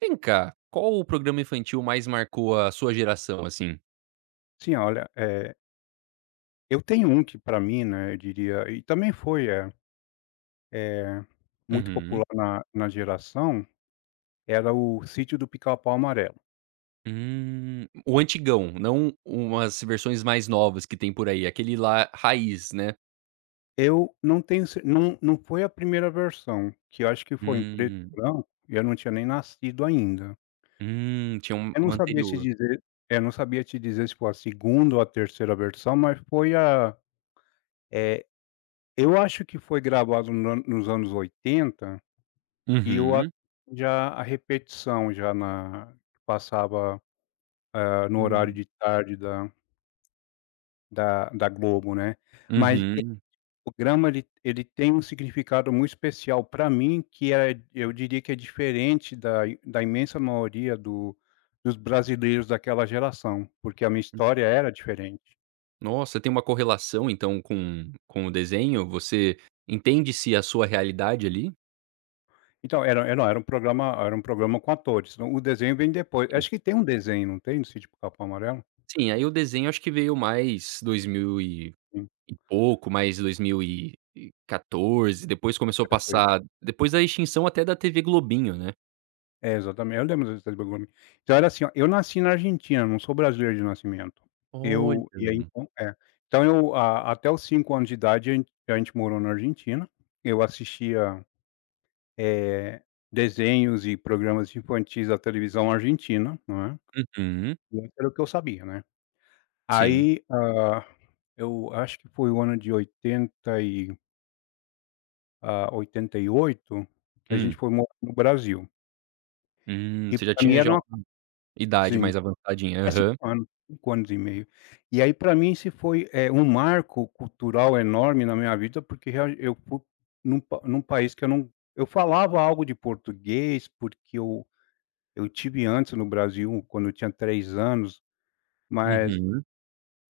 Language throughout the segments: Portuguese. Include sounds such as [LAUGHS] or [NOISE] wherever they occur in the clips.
Vem cá, qual o programa infantil mais marcou a sua geração, assim? Sim, olha, eu tenho um que para mim, né, eu diria e também foi, eh, muito Uhum. popular na geração, era o Sítio do Pica-Pau Amarelo. O antigão, não umas versões mais novas que tem por aí, aquele lá raiz, né? Eu não tenho cer não não foi a primeira versão, que eu acho que foi em preto e Hum, branco, e eu não tinha nem nascido ainda. Tinha um Eu não um sabia te anterior. dizer eu não sabia te dizer se foi a segunda ou a terceira versão, mas foi eh, eu acho que foi gravado no nos anos 80. E eu a Uhum, já a repetição já na que passava, no horário hum, de tarde da Globo, né. Mas uhum. o programa ele ele tem um significado muito especial para mim que é eu diria que é diferente da imensa maioria do dos brasileiros daquela geração, porque a minha história era diferente. Nossa, tem uma correlação então com o desenho? Você entende-se a sua realidade ali? Então era era era um programa com atores, o desenho vem depois. Acho que tem um desenho, não tem, do Sítio Pica-Pau Amarelo? Sim, aí o desenho acho que veio mais 2000 e Sim, E pouco, mais 2014, depois começou a perfeito. passar depois da extinção até da TV Globinho, né. É, exatamente. Eu lembro das Três Bombinhas. Então era assim, ó, eu nasci na Argentina, não sou brasileiro de nascimento. Olha. Eu E aí então é. Então eu a até os 5 anos de idade a gente morou na Argentina. Eu assistia, eh, desenhos e programas infantis da televisão argentina, não é. Uhum, E isso era o que eu sabia, né. sim. Aí, eu acho que foi o ano de 88 que a gente Hum, foi morar no Brasil. E você já pra mim tinha era já uma uma idade sim. mais avançadinha. É 5 Aham, anos, 5 anos e meio. E aí para mim isso foi, um marco cultural enorme na minha vida, porque real eu fui num país que eu não eu falava algo de português, porque eu tive antes no Brasil quando eu tinha 3 anos, mas, uhum.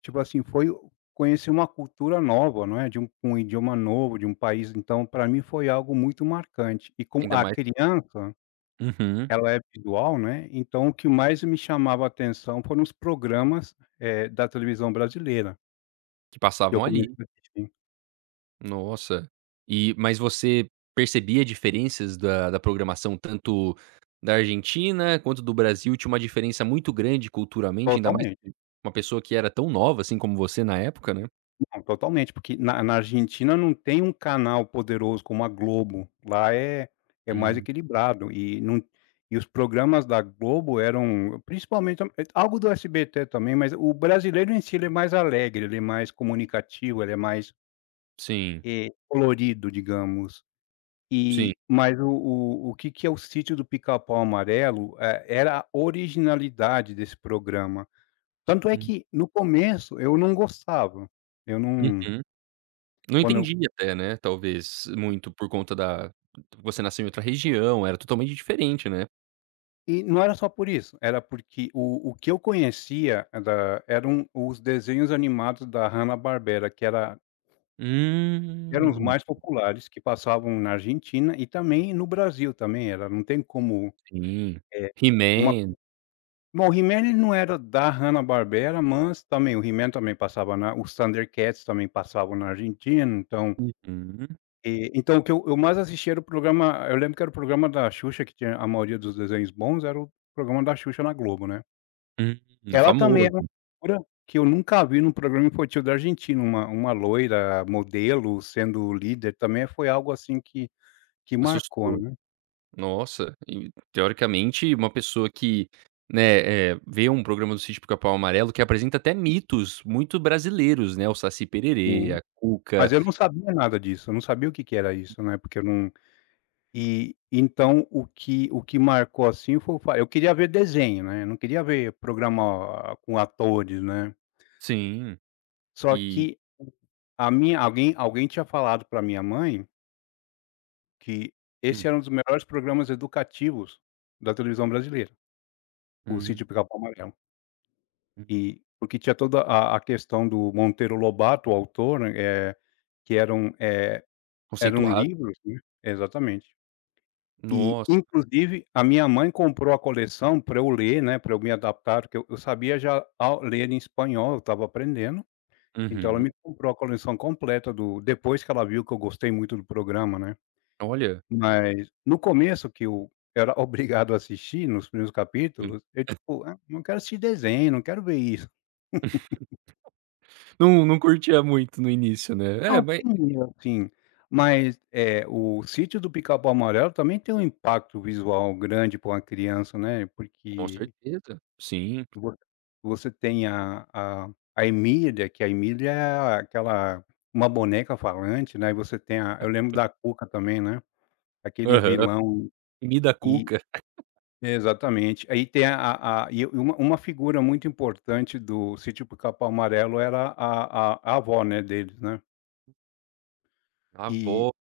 tipo assim, foi conhecer uma cultura nova, não é, de um idioma novo, de um país, então para mim foi algo muito marcante. E com Ainda a mais criança uhum, ela é visual, né, então o que mais me chamava a atenção foram os programas, da televisão brasileira, que que eu passavam comecei ali. a assistir. Nossa. E mas você percebia diferenças da programação tanto da Argentina quanto do Brasil? Tinha uma diferença muito grande culturalmente, ainda mais Totalmente, uma pessoa que era tão nova, assim, como você na época, né? não, totalmente, porque na Argentina não tem um canal poderoso como a Globo, lá é é mais Hum. equilibrado e não e os programas da Globo eram principalmente algo do SBT também, mas o brasileiro em si ele é mais alegre, ele é mais comunicativo, ele é mais, Sim, colorido, digamos. sim. E mas o que que é o Sítio do Pica-Pau Amarelo, era a originalidade desse programa. Tanto é Hum, que, no começo, eu não gostava, eu não uhum. Não quando eu entendi até, né, talvez muito por conta da você nasceu em outra região, era totalmente diferente, né. e não era só por isso, era porque o que eu conhecia da eram os desenhos animados da Hanna-Barbera, que era eram os Hum, mais populares, que passavam na Argentina e também no Brasil também era, não tem como, sim. é uma He-Man. Bom, o He-Man ele não era da Hanna-Barbera, mas também o He-Man também passava na os Thundercats também passavam na Argentina, então, Uhum. eh, então o que eu mais assistia era o programa eu lembro que era o programa da Xuxa que tinha a maioria dos desenhos bons, era o programa da Xuxa na Globo, né. Hum, é Ela também era famoso, uma figura que eu nunca vi num programa infantil da Argentina, uma loira modelo sendo líder, também foi algo assim que marcou, assustou. né. Nossa, e teoricamente uma pessoa que, né, vê um programa do Sítio Pica-Pau Amarelo que apresenta até mitos muito brasileiros, né, o Saci Pererê, Sim, a mas Cuca eu não sabia nada disso, eu não sabia o que que era isso, né, porque eu não E então o que marcou, assim, foi o fa eu queria ver desenho, né, eu não queria ver programa com atores, né. sim, Só e que a minha alguém tinha falado pra minha mãe que esse hum, era um dos melhores programas educativos da televisão brasileira, o hum, Sítio Pica-Pau Amarelo. hum, E porque tinha toda a questão do Monteiro Lobato, o autor, né, que eram conceituado. livros, né exatamente. E, Nossa. inclusive, a minha mãe comprou a coleção para eu ler, né, para eu me adaptar, porque eu sabia já ao ler em espanhol, eu estava aprendendo, então ela me Uhum. comprou a coleção completa do depois que ela viu que eu gostei muito do programa, né. Olha, Mas no começo que eu era [LAUGHS] obrigado a assistir, nos primeiros hum, capítulos, eu tipo: "Ah, não quero assistir desenho, não quero ver isso". não não curtia muito no início, Ah, né. É, o mas primeiro sim, mas, o Sítio do Pica-Pau Amarelo também tem um impacto visual grande para uma criança, né, com porque certeza. Sim. Vo você tem a Emília, que a Emília é aquela uma boneca falante, né, e você tem a eu lembro da Cuca também, né, aquele Aham. vilão Comida e cuca, exatamente. Aí tem e uma figura muito importante do Sítio Pica-Pau Amarelo era a avó, né, deles, né. a E avó.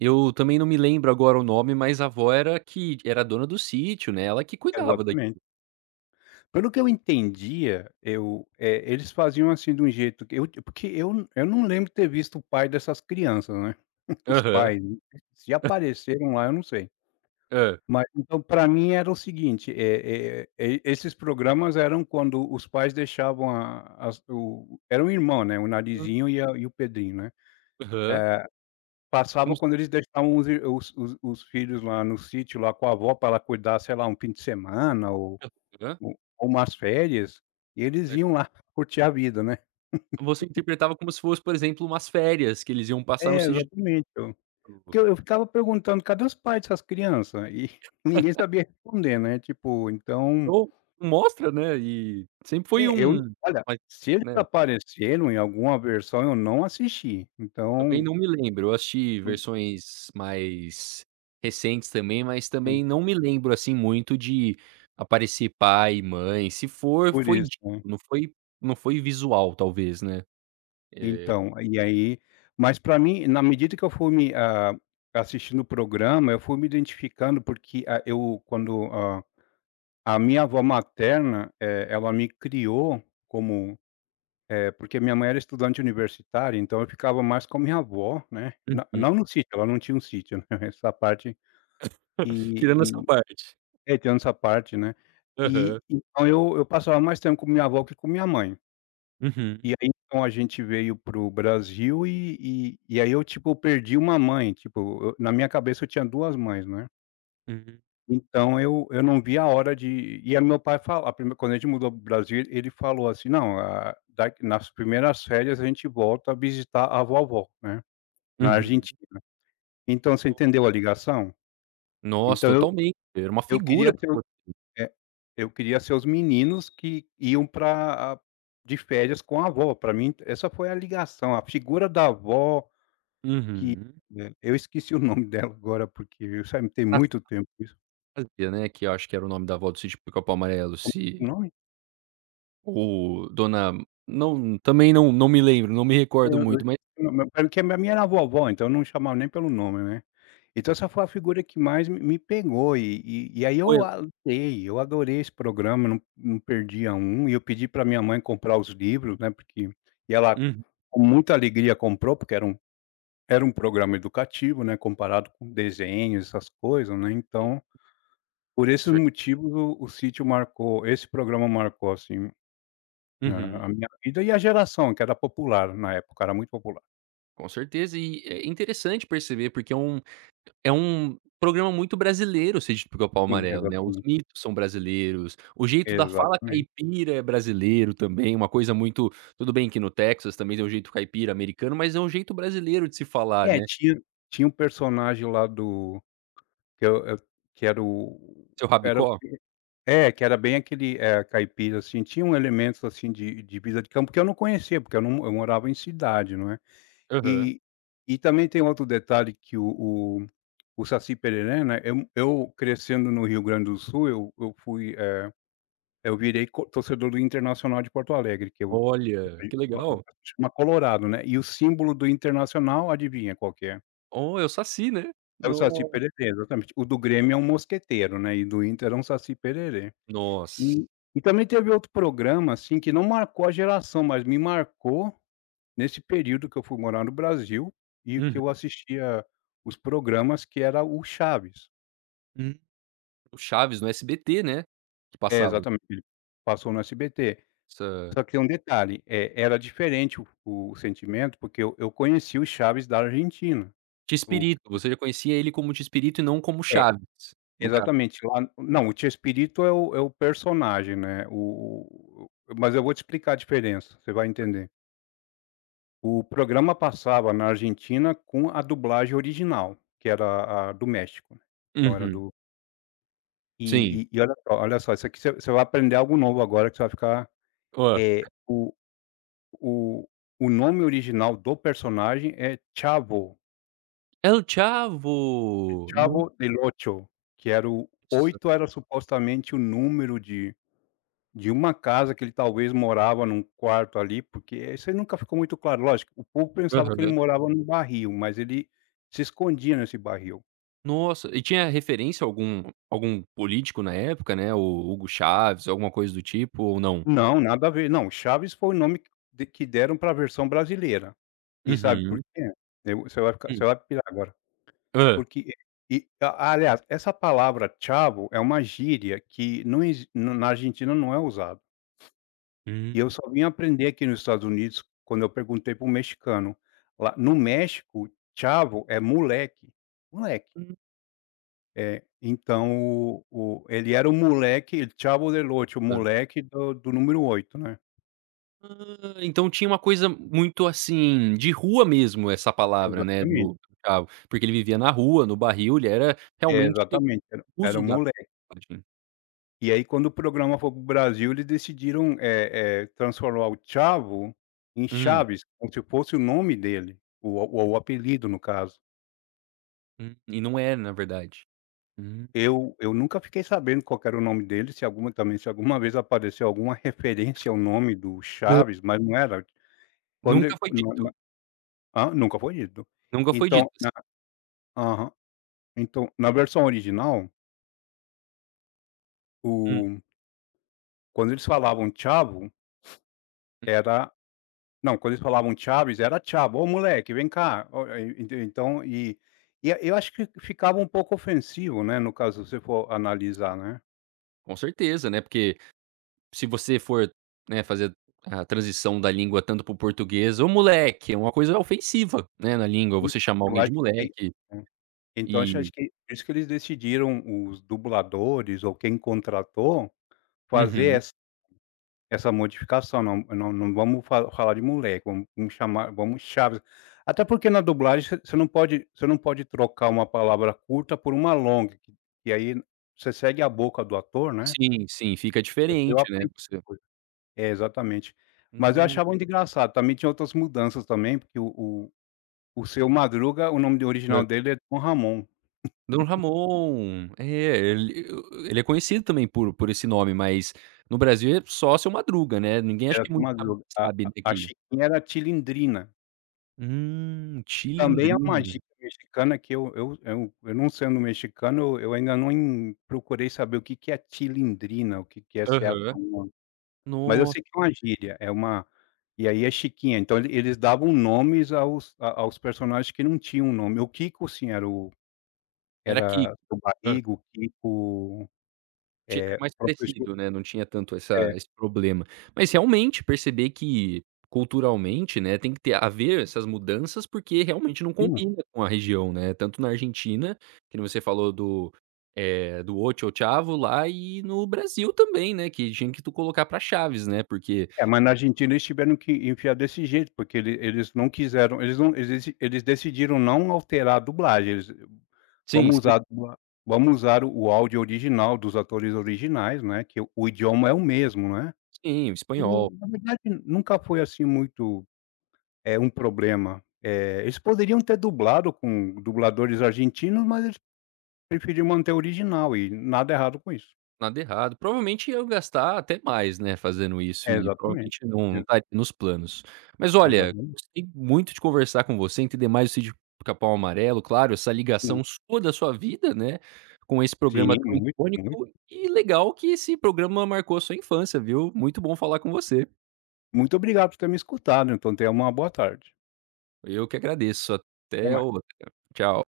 Eu também não me lembro agora o nome, mas a avó era que era dona do sítio, né, ela que cuidava daqui. exatamente. Pelo que eu entendia, eles faziam, assim, de um jeito que eu porque eu não lembro ter visto o pai dessas crianças, né, [LAUGHS] os Aham. pais, né? Se apareceram lá eu não sei. Hã. Mas então para mim era o seguinte, e esses programas eram quando os pais deixavam a as o era um irmão, né, o Narizinho e a e o Pedrinho, né. Aham. Passava Como se quando eles deixavam os ir os filhos lá no sítio, lá com a avó para ela cuidar, sei lá, um fim de semana ou hã? U umas férias, e eles É, iam lá [LAUGHS] curtir a vida, né. você interpretava como se fosse, por exemplo, umas férias que eles iam passar no É, sítio de. exatamente. Eu porque eu ficava perguntando: "Cadê os pais dessas criança?" E [LAUGHS] ninguém sabia responder, né, tipo, então Então, mostra, né, e sempre foi é, um eu olha, mas, se eles né. apareceram em alguma versão, eu não assisti, Também então não me lembro, eu assisti por versões mais recentes também, mas por também não me lembro, assim, muito de aparecer pai e mãe, se for, por foi isso, dito, né. não foi não foi visual talvez, né. Eh, Então, e aí mas pra mim, na medida que eu fui me assistindo o programa, eu fui me identificando, porque, ah, eu quando, hã a minha avó materna, ela me criou como porque minha mãe era estudante universitária, então eu ficava mais com a minha avó, né, na uhum. não no sítio, ela não tinha um sítio, né, [LAUGHS] essa parte [LAUGHS] e Tirando essa e parte. é, tem essa parte, né. E Aham. então eu passava mais tempo com minha avó que com minha mãe. Uhum, E aí, então a gente veio para o Brasil e aí eu, tipo, perdi uma mãe, tipo, eu na minha cabeça eu tinha 2 mães, né. uhum, Então eu não vi a hora de e aí meu pai falou a primeira quando a gente mudou para o Brasil, ele falou assim: "Não, ah, da nas primeiras férias a gente volta a visitar a vovó, né, na uhum. Argentina". Então você No entendeu a ligação? nossa, Então eu totalmente, era uma eu queria figura pra ser o vo é, eu queria ser os meninos que iam para de férias com a avó, para mim essa foi a ligação, a figura da avó, uhum. né, eu esqueci o [LAUGHS] nome dela agora porque, eu sabe, tem muito tempo isso. Anastácia, né, que eu acho que era o nome da avó do Sítio Pica-Pau Amarelo, Como é o se nome? ou dona não, também não me lembro, não me recordo Eu muito, mas. eu não, mas porque a minha era vovó, então não chamava nem pelo nome, né. Então essa foi a figura que mais me me pegou e aí Foi. Eu adorei esse programa, não não perdia um, e eu pedi pra minha mãe comprar os livros, né, porque e ela Uhum. com muita alegria comprou, porque era um programa educativo, né, comparado com desenhos, essas coisas, né, Sim, então, por com esses cer. motivos o Sítio marcou esse programa marcou, assim, a Uhum. a minha vida e a geração, que era popular na época, era muito popular. Com certeza e é interessante perceber, porque é um programa muito brasileiro o Sítio do Pica-Pau Sim, Amarelo, né, os exatamente. mitos são brasileiros, o jeito da fala Exatamente. caipira é brasileiro também, uma coisa muito tudo bem que no Texas também tem um jeito caipira americano, mas é um jeito brasileiro de se falar, É, né. tinha um personagem lá do que eu que era o Seu era o rabicó? é, que era bem aquele, caipira, assim, tinha um elementos, assim, de vida de campo que eu não conhecia, porque eu não eu morava em cidade, não é. Aham. E também tem outro detalhe que o Saci Pererê, né, eu crescendo no Rio Grande do Sul, eu fui, eu virei co torcedor do Internacional de Porto Alegre, que eu Olha, que Bom, legal. chama Colorado, né, e o símbolo do Internacional, adivinha qual que é? Oh, é o Saci, né. É o Saci No Pererê, exatamente. O do Grêmio é um mosqueteiro, né, e do Inter é um Saci Pererê. nossa. E também teve outro programa, assim, que não marcou a geração, mas me marcou nesse período que eu fui morar no Brasil e que Uhum. eu assistia os programas, que era o Chaves. Hum. O Chaves no SBT, né, que É, passava exatamente, ele passou no SBT. essa Só que tem um detalhe, era diferente o sentimento, porque eu conheci o Chaves da Argentina. O Tispirito, você já conhecia ele como Tispirito e não como é Chaves, no caso. Exatamente, lá não, o tio Espírito é o é o personagem, né, o mas eu vou te explicar a diferença, você vai entender. O programa passava na Argentina com a dublagem original, que era a do México, né? Então era Uhum, do... sim. Olha só, isso aqui você vai aprender algo novo agora, que você vai ficar... Hã. É o o nome original do personagem é Chavo, El Chavo! Chavo del Ocho, que era o... Nossa. 8 era supostamente o número de... de uma casa que ele talvez morava num quarto ali, porque isso aí nunca ficou muito claro. Lógico, o povo pensava que ele Aham. morava num barril, mas ele se escondia nesse barril. Nossa, e tinha referência a algum político na época, né, o Hugo Chaves, alguma coisa do tipo ou não? Não, nada a ver. Não, Chaves foi o nome que de que deram para a versão brasileira. E sabe por Uhum. quê? Eu Você vai ficar, você Hum. vai pirar agora, Hã. porque... e a aliás, essa palavra "chavo" é uma gíria que não exi... na Argentina não é usada. E eu Hum. só vim aprender aqui nos Estados Unidos quando eu perguntei para um mexicano. Lá no México, "chavo" é moleque, moleque. É, então o ele era o moleque, el chavo del ocho, o Tá. moleque do número oito, né. Ah, então tinha uma coisa muito, assim, de rua mesmo essa palavra, né, Exatamente. do Chavo, porque ele vivia na rua, no barril, ele era É, realmente exatamente, era um uso da moleque. linguagem. E aí quando o programa foi para o Brasil, eles decidiram, transformar o "chavo" em Hum. Chaves, como se fosse o nome dele, o apelido no caso. E não é, na verdade. Hum. Eu nunca fiquei sabendo qual que era o nome dele, se alguma... também se alguma vez apareceu alguma referência ao nome do Não. Chaves, mas não era... quando Nunca ele foi na dito, na hã? Nunca foi dito. nunca foi dito, Então assim. na... aham. Então, na versão original, Hum, o... quando eles falavam Chavo, era... não, quando eles falavam "Chaves", era Chavo, "Ô moleque, vem cá". O e ent Então eu acho que ficava um pouco ofensivo, né, no caso, se você for analisar, né. com certeza, né, porque se você for, né, fazer a transição da língua tanto para o português: "Ô moleque", é uma coisa ofensiva, né, na língua, você chamar Eu alguém acho de que tem... moleque é. Então acho e. acho que por isso que eles decidiram, os dubladores ou quem contratou, fazer Uhum. essa essa modificação: não vamos fa... falar de moleque, vamos Chaves. Até porque na dublagem você não pode, você não pode trocar uma palavra curta por uma longa, que... que aí você segue a boca do ator, né. Sim, sim, fica Eu diferente, né, aprendi essa você. coisa. É, exatamente. Mas eu Nossa, achava muito engraçado, também tinha outras mudanças também, porque o o Seu Madruga, o nome de original dele é Tom Ramon. Don Ramon. É, ele é conhecido também por esse nome, mas no Brasil é só Seu Madruga, né, ninguém acho Era que do muito sabe Madruga. A sabe, a né. a Chiquinha era Tilindrina, que também é uma Chilindrina. gíria mexicana que eu... não sendo mexicano, eu ainda não en... procurei saber o que que é Tilindrina, o que que é, se é Aham. alguma... mas eu sei que Nossa. é uma gíria, é uma... e aí é Chiquinha. Então ele... eles davam nomes aos... a aos personagens que não tinham nome. O Kiko sim, era o... Era que. era o Hã. Barriga, o Kiko, Ti era mais Professor... parecido, né, não tinha tanto essa é. esse problema. Mas realmente perceber que culturalmente, né, tem que ter haver essas mudanças, porque realmente não Hum. combina com a região, né, tanto na Argentina, que nem você falou do ocho ou chavo lá e no Brasil também, né, que tinha que tu colocar pra Chaves, né, porque É, mas na Argentina eles tiveram que enfiar desse jeito, porque ele... eles não quiseram, eles não... eles decidiram não alterar a dublagem. Eles... sim, vamos sim, usar a dubla... vamos usar o áudio original dos atores originais, né, que o idioma é o mesmo, né. sim, o E espanhol. na verdade nunca foi assim muito, um problema. Eles poderiam ter dublado com dubladores argentinos, mas eles preferiram manter o original, e nada errado com isso. Nada errado. Provavelmente ia gastar até mais, né, fazendo isso É, e exatamente. provavelmente não E... estaria nos planos. Mas olha, exatamente. gostei muito de conversar com você, entender mais o sítio Pica-Pau Amarelo, claro, essa Sim, ligação sua da sua vida, né, com esse sim, programa tão muito, icônico muito. e legal que esse programa marcou a sua infância, viu. Muito bom falar com você. Muito obrigado por ter me escutado, então tenha uma boa tarde. Eu que agradeço. Até Até o mais. Tchau.